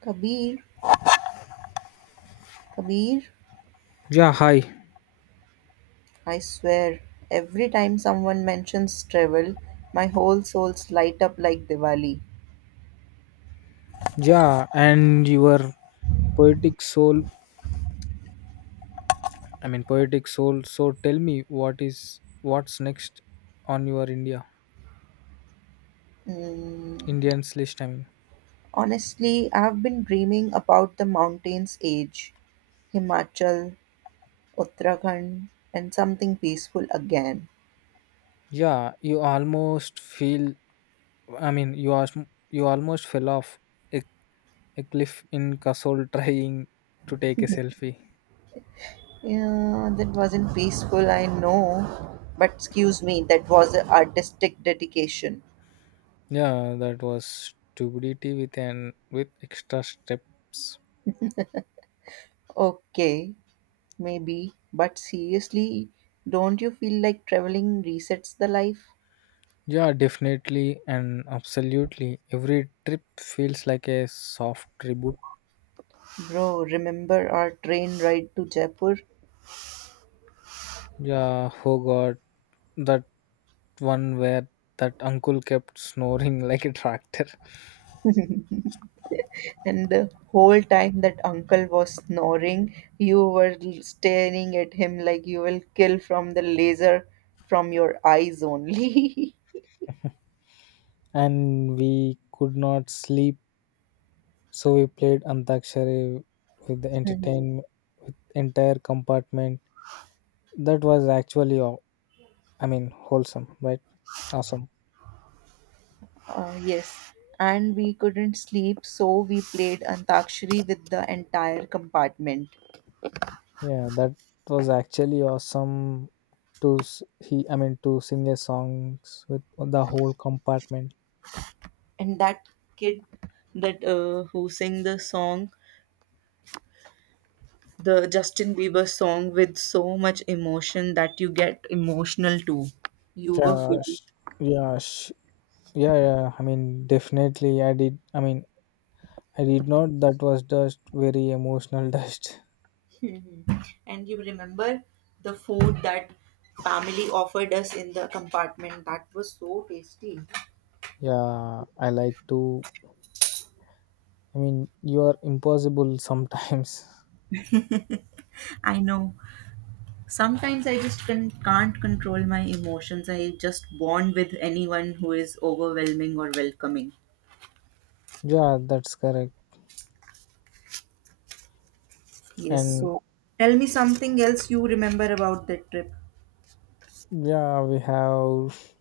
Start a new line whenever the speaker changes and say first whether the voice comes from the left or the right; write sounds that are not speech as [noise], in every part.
right: Kabir, Kabir,
left: Yeah, hi.
right: I swear, every time someone mentions travel, my whole souls light up like Diwali.
left: Yeah, and your poetic soul, poetic soul. So tell me what's next on your
right: Mm,
left: Indians list, I mean.
right: Honestly, I've been dreaming about the mountains age, Himachal, Uttarakhand, and something peaceful again.
left: Yeah, you almost feel I mean, you almost fell off a, a cliff in Kasol [laughs] trying to take a selfie.
right: Yeah, that wasn't peaceful, I know. But excuse me, that was a artistic dedication.
left: Yeah, that was stupidity with extra steps.
right: Okay, maybe, but seriously, don't you feel like traveling resets the life?
left: Yeah, definitely and absolutely. Every trip feels like a soft tribute.
right: Bro, remember our train ride to Jaipur?
left: Yeah, oh god, that one where that uncle kept snoring [laughs] like a tractor.
right: And the whole time that uncle was snoring, you were staring at him like you will kill from the laser from your eyes only.
left: [laughs] And we could not sleep, so we played Antakshari with the
right: [laughs] Mhm.
left: entertainment with entire compartment. That was I mean, wholesome, right? Awesome.
right: Yes, and we couldn't sleep, so we played Antakshari with the entire compartment.
left: Yeah, that was actually awesome I mean, to sing a songs with the whole compartment.
right: And that kid that who sang the song the Justin Bieber song with so much emotion that you get emotional too. You were [laughs]
left: Yeah,
right: feeling.
left: sh- yeah, yeah, yeah. I mean, definitely. I did. I mean, I did not. That was just very emotional [laughs] dust.
right: Mhm. And you remember the food that family offered us in the compartment that was so tasty.
left: Yeah, I like to. I mean, you are impossible sometimes. [laughs]
right: I know. Sometimes I just can't control my emotions. I just bond with anyone who is overwhelming or welcoming.
left: Yeah, that's correct.
right: Yes,
left: And
right: so tell me something else you remember about that trip.
left: yeah, we have.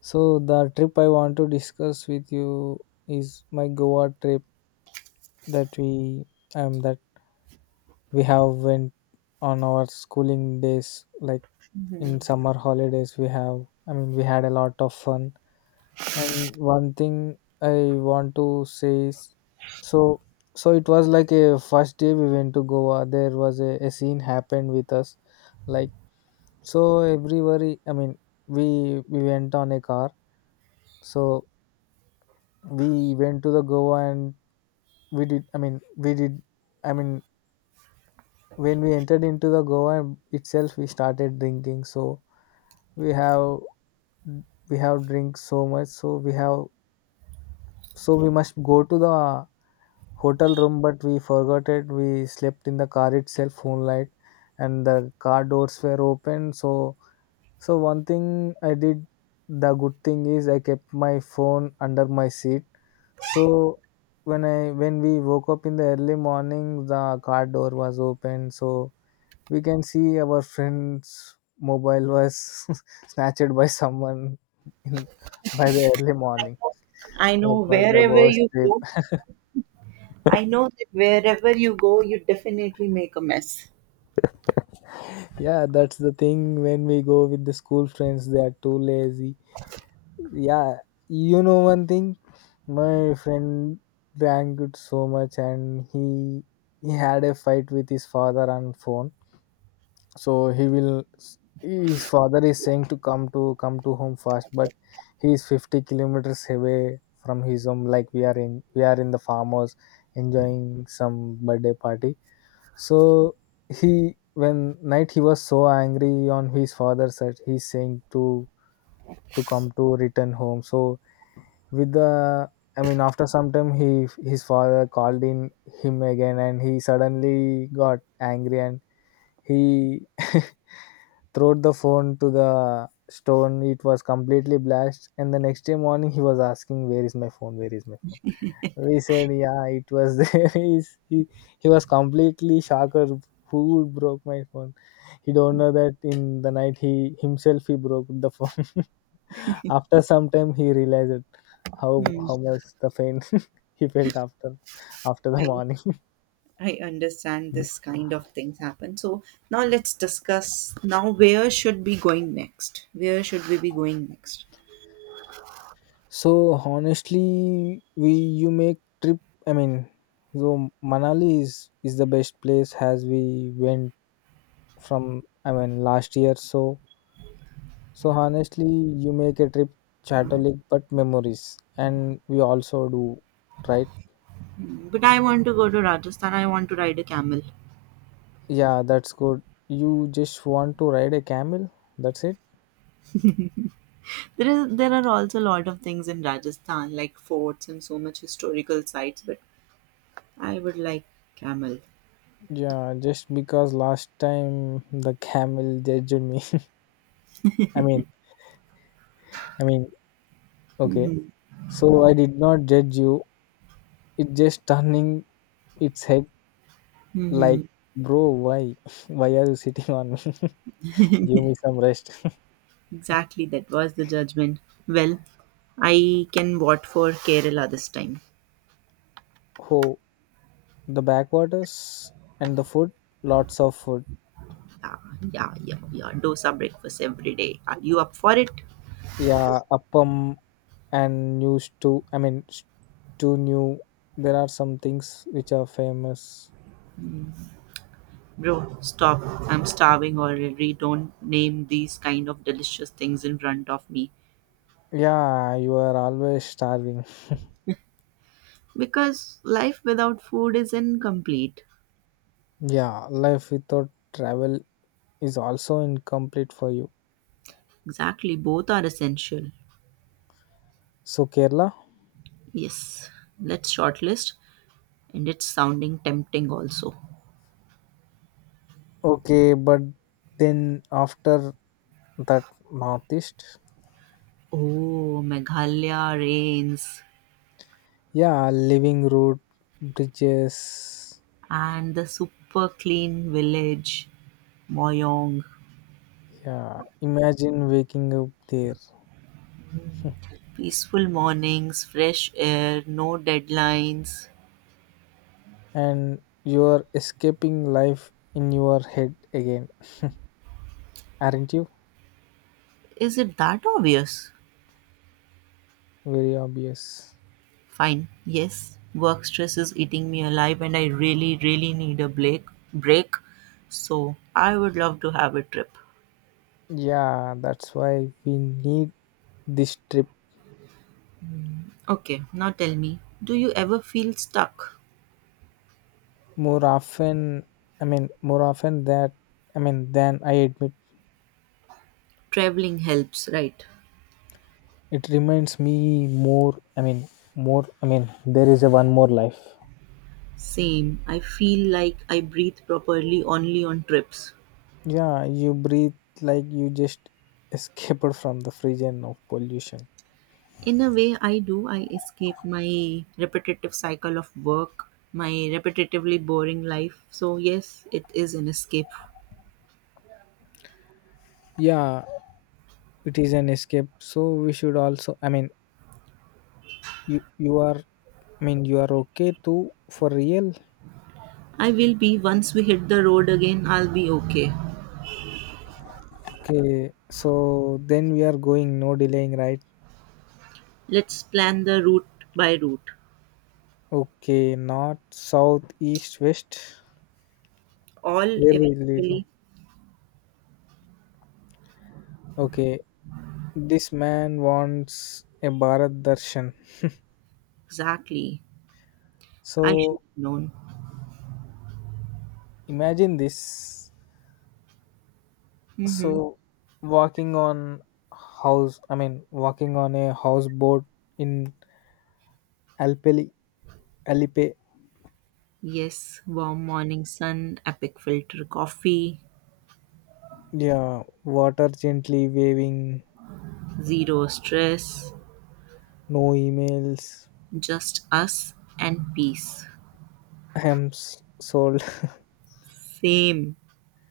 left: So the trip I want to discuss with you is my Goa trip that we that we have went on our schooling days. Like in summer holidays, we have. I mean, we had a lot of fun. And one thing I want to say is so so it was like a first day we went to Goa. There was a scene happened with us. Like so everybody I mean, we went on a car. So we went to the Goa and we did I mean, we did I mean, when we entered into the Goa itself we started drinking. So we have we have drinks so much, so we must go to the hotel room, but we forgot it. We slept in the car itself whole night, and the car doors were open. So, one thing I did, the good thing is I kept my phone under my seat. So when we woke up in the early morning, the car door was open. So we can see our friend's mobile was [laughs] snatched by someone in, by the early morning.
right: I
left: That
right: know
left: was the
right: wherever
left: worst
right: you
left: trip.
right: go,
left: [laughs]
right: I know that wherever you go, you definitely make a mess.
left: Yeah, that's the thing when we go with the school friends, they are too lazy. Yeah, you know one thing, my friend drank it so much and he had a fight with his father on phone. So he will His father is saying to come to home fast, but he is 50 kilometers away from his home, like we are in the farmhouse enjoying some birthday party. So he when night he was so angry on his father that he's saying to come to return home. So with the I mean, after some time, he his father called in him again and he suddenly got angry and he [laughs] throwed the phone to the stone. It was completely blasted. And the next day morning, he was asking, "Where is my phone? Where is my phone?" We said, "Yeah, it was there." [laughs] He was completely shocked. Who broke my phone? He don't know that in the night he himself he broke the phone. [laughs] After some time, he realized it, how
right: Hmm.
left: how much the pain [laughs] he felt after the
right: I,
left: morning.
right: I understand
left: [laughs]
right: this kind of things happen. So now let's discuss now where should we going next? Where should we be going next?
left: So honestly, we you make trip. I mean, so Manali is the best place as we went from. I mean, last year. So honestly, you make a trip Chatolik, but memories, and we also do, right?
right: Hmm, but I want to go to Rajasthan. I want to ride a camel.
left: Yeah, that's good. You just want to ride a camel. That's it.
right: There is there are also a lot of things in Rajasthan like forts and so much historical sites. But I would like camel.
left: Yeah, just because last time the camel judged me. [laughs] I mean, I mean, okay.
right: Hmm.
left: So I did not judge you. It just turning It's heck like,
right: Hmm.
left: bro, why? [laughs] Why are you sitting on me? [laughs] Give me some rest.
right: Exactly, that was the judgment. Well, I can vote for Kerala this time.
left: [laughs] Oh, the backwaters and the food, lots of food.
right: Yeah, yeah, yeah, yeah. Dosa breakfast every day. Are you up for it?
left: Yeah, appam and new stew. I mean, stew new. There are some things which are famous.
right: Bro, stop. I'm starving already. Don't name these kind of delicious things in front of me.
left: Yeah, you are always starving. [laughs]
right: Because life without food is incomplete.
left: Yeah, life without travel is also incomplete for you.
right: Exactly, both are essential.
left: So, Kerala?
right: Yes, let's shortlist. And it's sounding tempting also.
left: Okay, but then after that, Northeast?
right: Oh, Meghalaya rains
left: Yeah, living road bridges.
right: and the super clean village, Moyong.
left: Yeah, imagine waking up there
right: Peaceful mornings, fresh air, no deadlines.
left: and you're escaping life in your head again, aren't you?
right: Is it that obvious?
left: Very obvious.
right: Fine, yes. Work stress is eating me alive and I really, really need a break. So I would love to have a trip.
left: Yeah, that's why we need this trip
right: Okay, now tell me, do you ever feel stuck?
left: more often. I mean, more often that I mean, than I admit.
right: Traveling helps, right?
left: It reminds me more. I mean, more. I mean, there is a one more life.
right: Same. I feel like I breathe properly only on trips.
left: Yeah, you breathe like you just escaped from the prison of pollution.
right: In a way, I do. I escape my repetitive cycle of work, my repetitively boring life. So, yes, it is an escape.
left: Yeah, it is an escape. So we should also. I mean, you are. I mean, you are okay too for real.
right: I will be, once we hit the road again, I'll be okay.
left: Okay, so then we are going no delaying, right?
right: Let's plan the route by route.
left: Okay, north, south, east, west.
right: All
left: Where will we
right: eventually,
left: go? Okay, this man wants a Bharat Darshan.
right: exactly. I should
left: So
right: have known.
left: imagine this.
right: Mm-hmm.
left: So walking on I mean, walking on a houseboat in Alpeli, Alipe,
right: Yes, warm morning sun, epic filter coffee,
left: yeah, water gently waving,
right: zero stress,
left: no emails,
right: just us and peace.
left: hem's sold,
right: Same.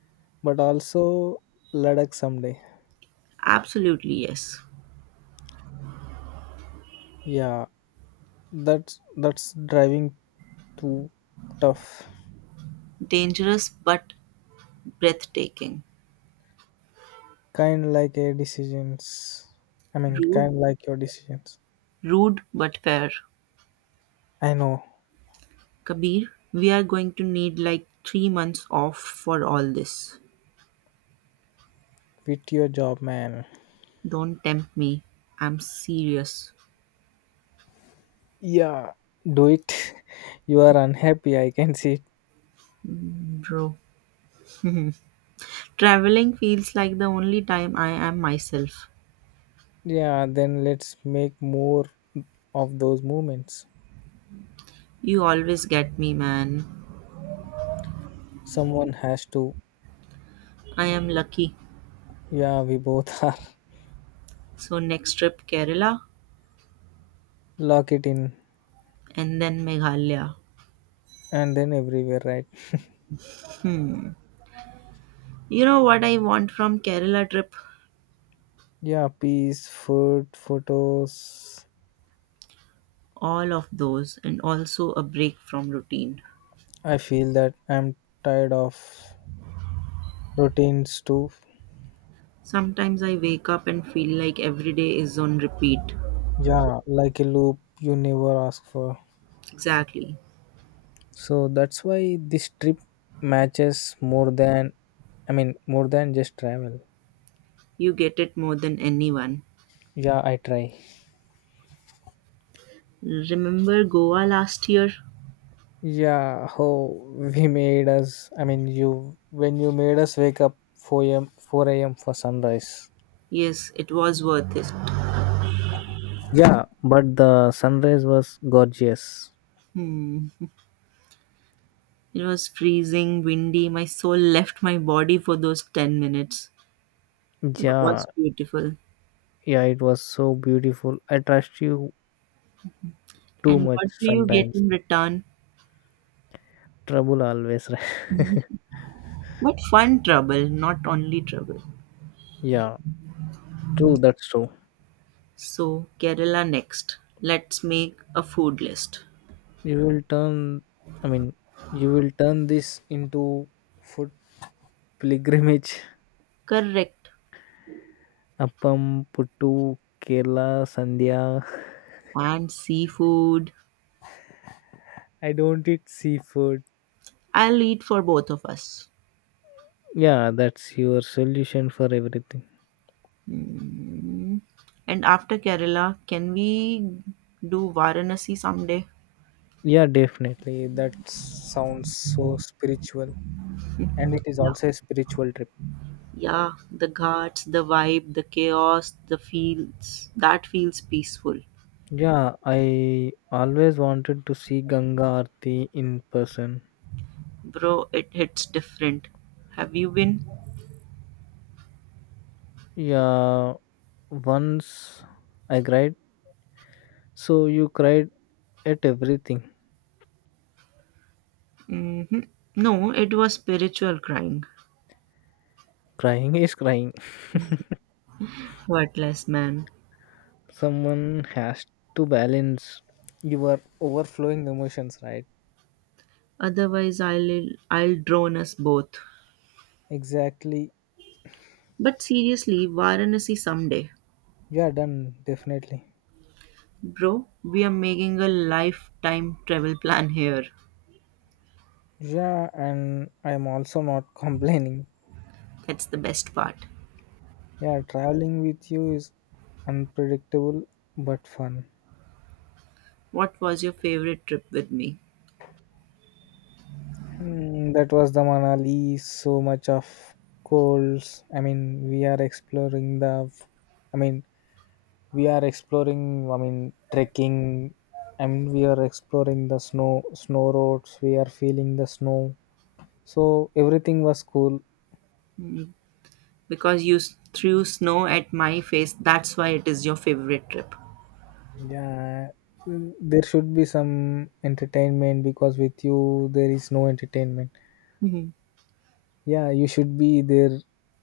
left: [laughs] but also Ladakh someday.
right: Absolutely, yes.
left: Yeah, that's driving too tough.
right: Dangerous but breathtaking.
left: Kind like a decisions. I mean, kind
right: Rude,
left: like your decisions.
right: Rude but fair.
left: I know.
right: Kabir, we are going to need like 3 months off for all this.
left: Quit your job, man.
right: Don't tempt me. I'm serious.
left: Yeah, do it. [laughs] You are unhappy, I can see it.
right: Mm, bro. [laughs] Mhm. Traveling feels like the only time I am myself.
left: Yeah, then let's make more of those moments.
right: You always get me, man.
left: Someone has to.
right: I am lucky.
left: Yeah, we both [laughs] are.
right: So, next trip, Kerala
left: Lock it in,
right: and then Meghalaya.
left: and then everywhere, right?
right: Hmm. You know what I want from Kerala trip?
left: Yeah, peace, food, photos.
right: All of those and also a break from routine.
left: I feel that I'm tired of routines too.
right: Sometimes I wake up and feel like every day is on repeat.
left: Yeah, like a loop you never ask for.
right: Exactly.
left: So that's why this trip matches more than, I mean, more than just travel.
right: You get it more than anyone.
left: Yeah, I try.
right: Remember Goa last year?
left: Yeah, how we made us. I mean, you when you made us wake up 4 a.m. 4 a.m. for sunrise.
right: Yes, it was worth it.
left: Yeah, but the sunrise was gorgeous.
right: Hmm. It was freezing, windy. My soul left my body for those 10 minutes. It
left: Yeah,
right: was beautiful.
left: yeah, it was so beautiful. I trust you too
right: And
left: much
right: what do you get
left: sometimes.
right: in return?
left: Trouble always, [laughs] right?
right: But fun trouble, not only trouble.
left: Yeah, true, that's true.
right: So, Kerala next. Let's make a food list.
left: You will turn, I mean, you will turn this into food pilgrimage.
right: Correct.
left: [laughs] Appam, puttu, Kerala, Sandhya.
right: And seafood.
left: [laughs] I don't eat seafood.
right: I'll eat for both of us.
left: Yeah, that's your solution for everything.
right: Mm. And after Kerala, can we do Varanasi someday?
left: Yeah, definitely. That sounds so spiritual. And it is
right: [laughs] Yeah.
left: also a spiritual trip.
right: Yeah, the ghats, the vibe, the chaos, the feels. That feels peaceful.
left: Yeah, I always wanted to see Ganga Aarti in person.
right: Bro, it hits different. Have you been?
left: Yeah, once I cried. So you cried at everything.
right: Hmm. No, it was spiritual crying.
left: Crying is crying. [laughs]
right: Worthless man.
left: Someone has to balance your overflowing emotions, right?
right: Otherwise, I'll drone us both.
left: Exactly.
right: But seriously, Varanasi someday.
left: Yeah, done. Definitely.
right: Bro, we are making a lifetime travel plan here.
left: Yeah, and I'm also not [laughs] complaining.
right: That's the best part.
left: Yeah, traveling with you is unpredictable but fun.
right: What was your favorite trip with me?
left: Hmm, that was the Manali. So much of colds. I mean, we are exploring the. I mean, we are exploring. I mean, trekking. I mean, we are exploring the snow roads. We are feeling the snow. So everything was cool.
right: Mm, because you threw snow at my face, that's why it is your favorite trip.
left: Yeah, there should be some entertainment because with you there is no entertainment.
right: Mhm.
left: Yeah, you should be there.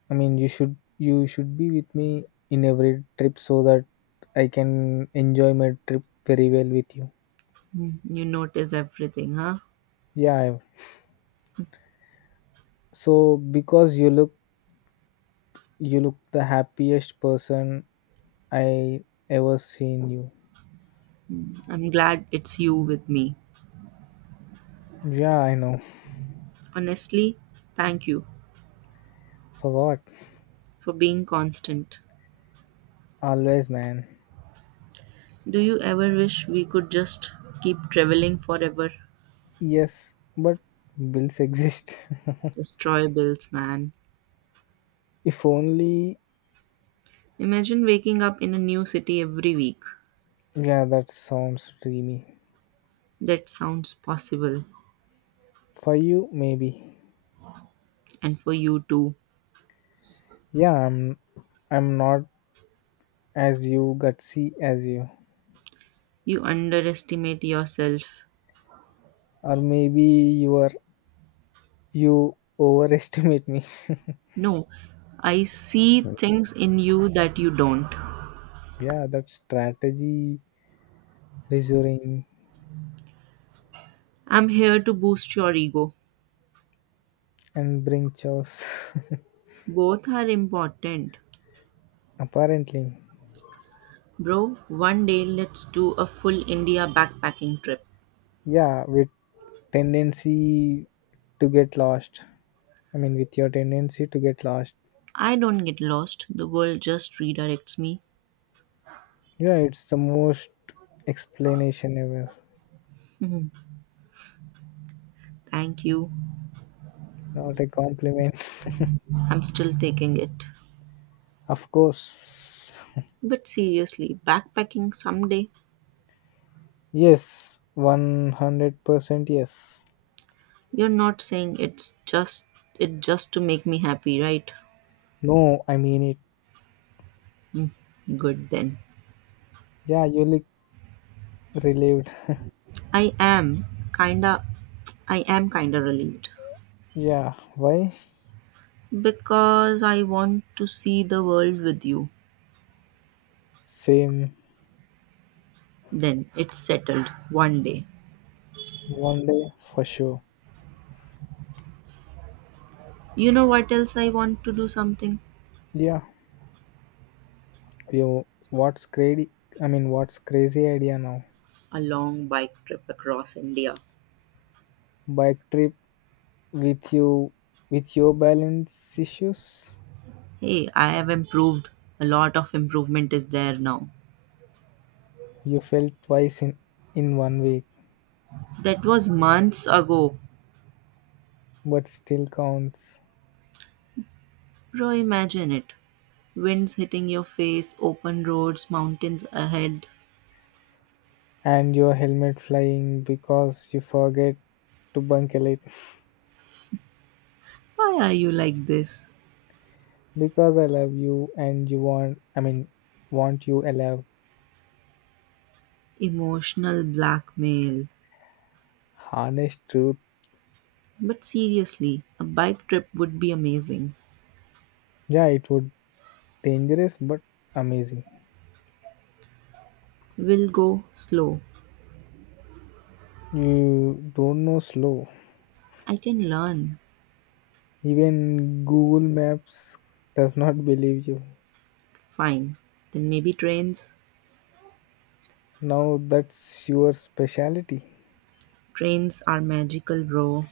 left: I mean, you should be with me in every trip so that I can enjoy my trip very well with you.
right: Mm, you notice everything, huh?
left: Yeah, so because you look the happiest person I ever seen you.
right: Mm, I'm glad it's you with me.
left: Yeah, I know. [laughs]
right: Honestly, thank you
left: For what?
right: for being constant.
left: Always, man.
right: Do you ever wish we could just keep traveling forever?
left: Yes, but bills exist.
right: Destroy bills, man.
left: [laughs] If only.
right: Imagine waking up in a new city every week.
left: Yeah, that sounds dreamy.
right: That sounds possible.
left: For you, maybe.
right: And for you too.
left: Yeah, I'm not as you gutsy as you.
right: You underestimate yourself.
left: Or maybe you overestimate me.
right: No, I see
left: [laughs]
right: things in you that you don't.
left: Yeah, that strategy reassuring
right: I'm here to boost your ego.
left: and bring chaos.
right: Both are important.
left: [laughs] Apparently.
right: Bro, one day let's do a full India backpacking trip.
left: Yeah, with tendency to get lost. I mean, with your tendency to get lost.
right: I don't get lost, the world just redirects me.
left: Yeah, it's the most explanation ever.
right: Mhm. Thank you.
left: Not a compliment. [laughs]
right: I'm still taking it.
left: Of course.
right: But seriously, backpacking someday,
left: Yes, 100% yes.
right: you're not saying it just to make me happy, right?
left: No, I mean it.
right: Mm, good then.
left: Yeah, you look relieved.
right: I am kinda I am kinda relieved
left: Yeah, why?
right: because I want to see the world with you.
left: Same
right: Then it's settled one day.
left: one day for sure.
right: You know what else I want to do something?
left: Yeah, you what's crazy? I mean, what's crazy idea now?
right: A long bike trip across India.
left: Bike trip with you with your balance issues?
right: Hey, I have improved. A lot of improvement is there now.
left: You fell twice in one week,
right: That was months ago.
left: but still counts.
right: Bro, imagine it. Winds hitting your face, open roads, mountains ahead.
left: And your helmet flying because you forget to buckle it.
right: Why are you like this?
left: Because I love you and you want I mean, want you alive.
right: Emotional blackmail.
left: Honest truth.
right: But seriously, a bike trip would be amazing.
left: Yeah, it would dangerous but amazing.
right: We'll go slow.
left: You don't know slow.
right: I can learn.
left: Even Google Maps does not believe you.
right: Fine. Then maybe trains.
left: Now that's your specialty.
right: Trains are magical, bro.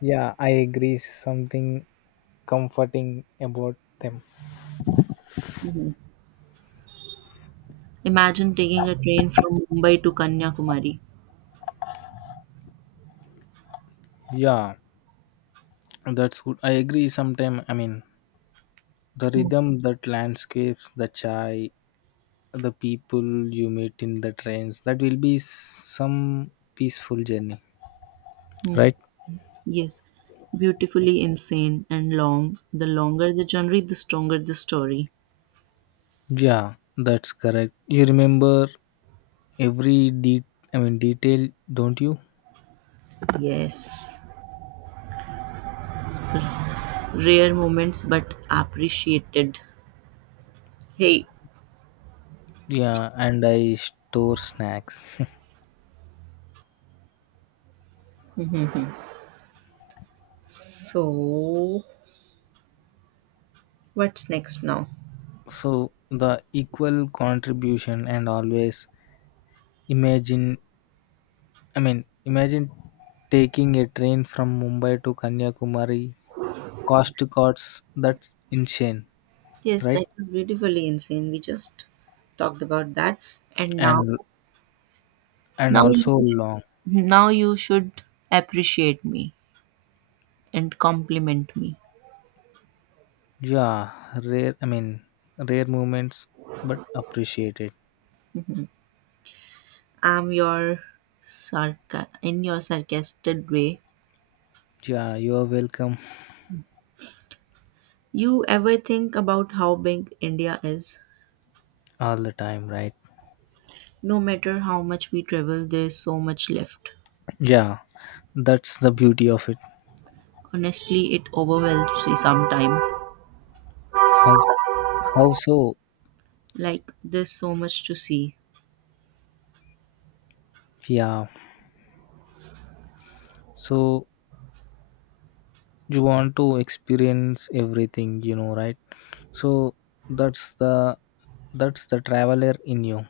left: Yeah, I agree. Something comforting about them.
right: Mhm. Imagine taking a train from Mumbai to Kanyakumari.
left: Yeah, that's good. I agree. Sometime I mean, the rhythm, that landscapes, the chai, the people you meet in the trains that will be some peaceful journey,
right: Mm-hmm.
left: right?
right: Yes, beautifully insane and long. The longer the journey, the stronger the story.
left: Yeah, that's correct. You remember every I mean, detail, don't you?
right: Yes, rare moments but appreciated. Hey,
left: Yeah, and I store snacks. [laughs]
right: Mhm. So what's next now?
left: So the equal contribution and always imagine I mean, imagine taking a train from Mumbai to Kanyakumari, cost to cuts, that's insane,
right: Yes,
left: right?
right: that is beautifully insane. We just talked about that, and now,
left: And and
right: now
left: also
right: you, sh-
left: long.
right: now you should appreciate me and compliment me.
left: Yeah, rare. I mean, rare moments, but appreciate it.
right: I'm your sarca in your sarcastic way.
left: Yeah, you are welcome
right: You ever think about how big India is?
left: all the time, right?
right: No matter how much we travel, there's so much left.
left: Yeah, that's the beauty of it.
right: Honestly, it overwhelms me sometimes.
left: How how so?
right: Like there's so much to see.
left: Yeah, so you want to experience everything, you know, right? So that's the that's the traveler in you.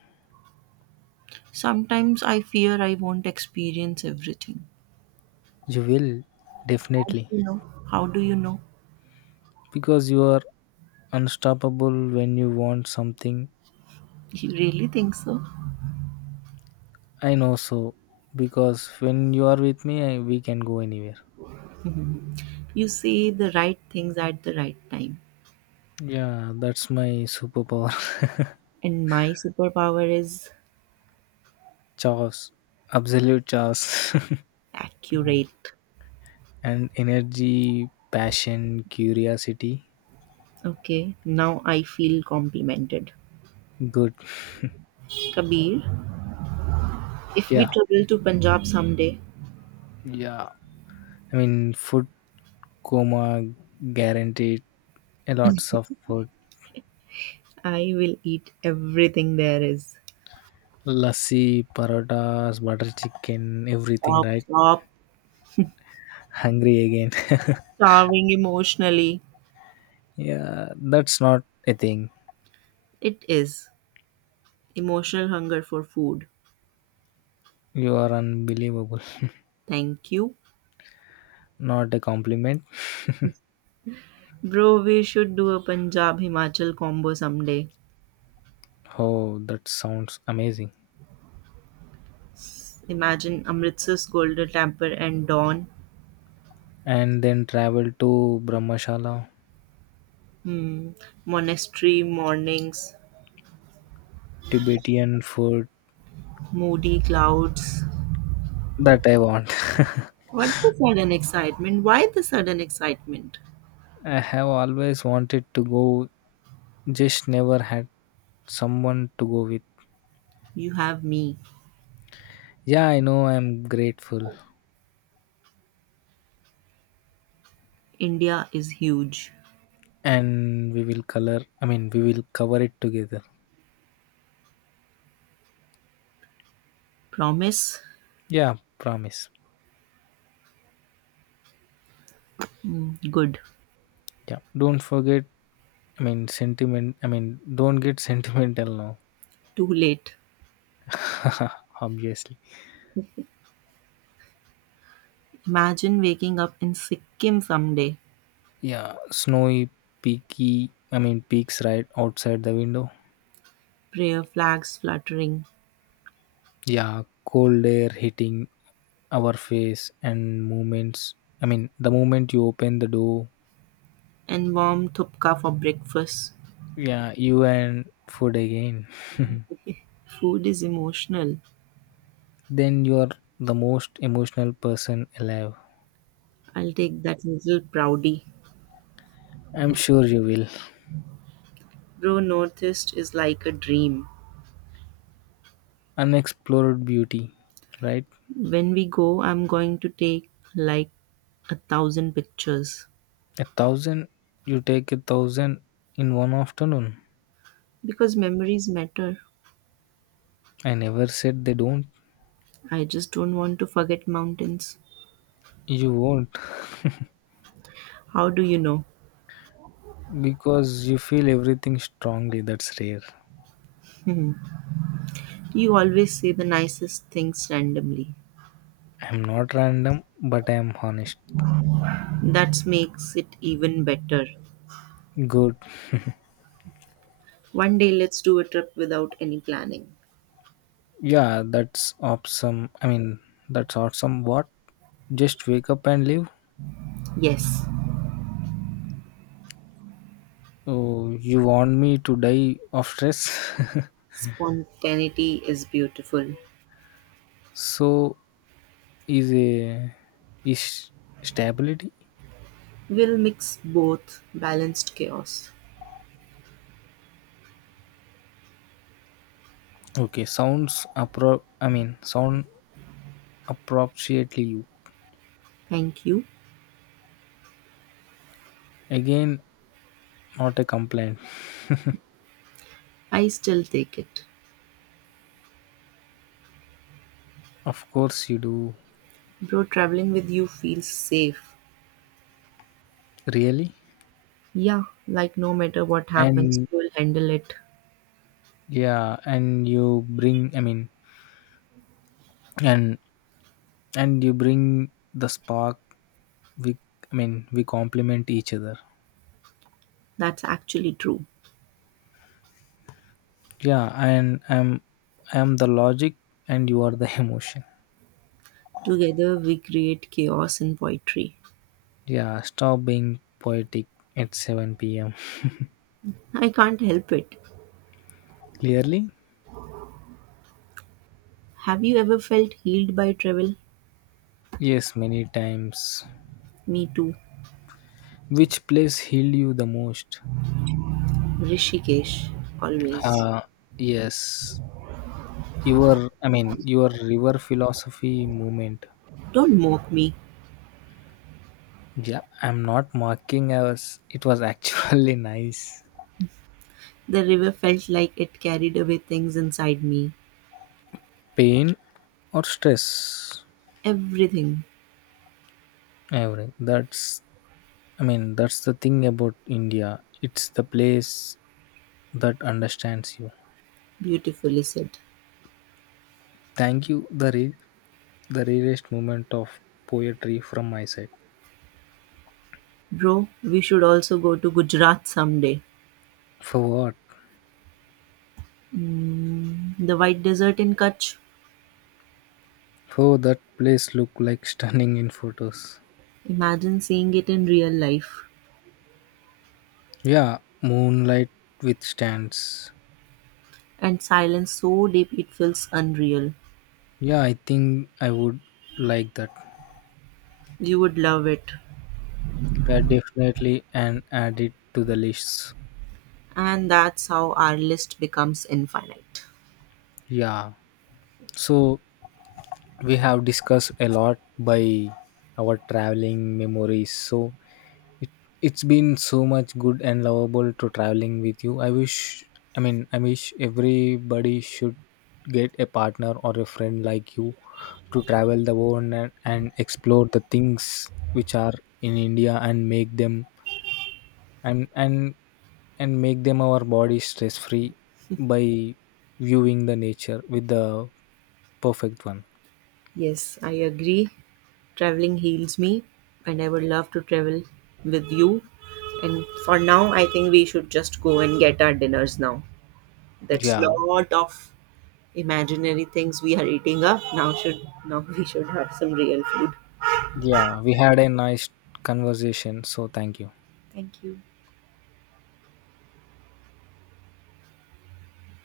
right: Sometimes I fear I won't experience everything.
left: You will
right: How
left: definitely
right: do you know? How do you know?
left: because you are unstoppable when you want something.
right: You really think so?
left: I know so because when you are with me, we can go anywhere.
right: You say the right things at the right time.
left: Yeah, that's my superpower. [laughs]
right: And my superpower is
left: Chaos. Absolute chaos. [laughs]
right: accurate.
left: And energy, passion, curiosity.
right: Okay, now I feel complimented.
left: Good.
right: Kabir, if we
left: Yeah.
right: travel to Punjab someday,
left: Yeah. I mean, food coma guaranteed. A lots of food.
right: I will eat everything there is.
left: Lassi, parotas, butter chicken, everything,
right: Stop,
left: right?
right: stop
left: Hungry again.
right: starving emotionally.
left: [laughs] Yeah, that's not a thing.
right: It is emotional hunger for food.
left: You are unbelievable.
right: Thank you.
left: Not a compliment.
right: Bro, we should do a Punjab Himachal combo someday.
left: Oh, that sounds amazing.
right: Imagine Amritsar's Golden Temple and dawn,
left: And then travel to Brahmshala,
right: hmm, monastery mornings,
left: Tibetan food
right: moody clouds.
left: that I want.
right: What the sudden excitement? Why the sudden excitement?
left: [laughs] I have always wanted to go, just never had someone to go with.
right: You have me.
left: Yeah, I know, I'm grateful.
right: India is huge.
left: And we will color I mean, we will cover it together.
right: Promise?
left: Yeah, promise.
right: Hmm, good.
left: Yeah. Don't forget I mean, sentiment I mean, don't get sentimental now.
right: Too late.
left: [laughs] Obviously.
right: Imagine waking up in Sikkim someday,
left: Yeah. Snowy peaky I mean, peaks right outside the window.
right: prayer flags fluttering,
left: Yeah, cold air hitting our face and moments I mean, the moment you open the door.
right: and warm thupka for breakfast.
left: Yeah, you and food again.
right: [laughs] Food is emotional.
left: [laughs] Then you are the most emotional person alive.
right: I'll take that little Proudy.
left: I'm sure you will.
right: Bro, Northeast is like a dream.
left: Unexplored beauty, right?
right: When we go, I'm going to take like 1,000 pictures
left: A thousand. You take a thousand in one afternoon.
right: because memories matter.
left: I never said they don't.
right: I just don't want to forget mountains.
left: You won't.
right: How do you know?
left: Because you feel everything strongly, that's rare.
right: Hmm. You always say the nicest things randomly.
left: I'm not random, but I am honest.
right: That makes it even better.
left: Good.
right: One day, let's do a trip without any planning.
left: Yeah, that's awesome. I mean, that's awesome. What? Just wake up and live.
right: Yes,
left: Oh, you want me to die of stress? [laughs]
right: spontaneity is beautiful.
left: So is a is stability?
right: We'll mix both balanced chaos.
left: Okay, sounds appro. I mean, sound appropriately. You
right: Thank you.
left: again, not a complaint.
right: I still take it.
left: Of course, you do.
right: Bro, traveling with you feels safe.
left: Really?
right: Yeah, like no matter what happens,
left: And
right: we'll handle it.
left: yeah, and you bring. I mean, and and you bring the spark. We I mean, we complement each other.
right: That's actually true.
left: Yeah, and I'm the logic and you are the [laughs] emotion.
right: Together, we create chaos in poetry.
left: Yeah, stop being poetic at 7 p.m.
right: I can't help it.
left: Clearly.
right: Have you ever felt healed by travel?
left: Yes, many times.
right: Me too.
left: Which place healed you the most?
right: Rishikesh, always.
left: uh yes, your I mean, your river philosophy movement.
right: Don't mock me.
left: Yeah, I'm not mocking us. It was actually [laughs] nice.
right: The river felt like it carried away things inside me.
left: Pain or stress.
right: Everything
left: Everything. That's I mean, that's the thing about India. It's the place that understands you.
right: beautifully said.
left: Thank you, the rarest moment of poetry from my side.
right: Bro, we should also go to Gujarat someday.
left: For what?
right: The White Desert in Kutch,
left: For that place look like stunning in photos.
right: imagine seeing it in real life
left: Yeah, moonlight with stands.
right: and silence so deep it feels unreal.
left: Yeah, I think I would like that.
right: You would love it.
left: Yeah, definitely and add it to the list.
right: And that's how our list becomes infinite.
left: Yeah. So we have discussed a lot by our traveling memories, so it, it's been so much good and lovable to traveling with you. I mean, I wish everybody should get a partner or a friend like you to travel the world, and explore the things which are in India and and and make them our body stress free by viewing the nature with the perfect one.
right: Yes, I agree. Traveling heals me, and I would love to travel with you. And for now, I think we should just go and get our dinners now. That's
left: Yeah.
right: lot of imaginary things we are eating up. Now should now [laughs] we should have some real food.
left: Yeah, we had a nice conversation. So thank you.
right: Thank you.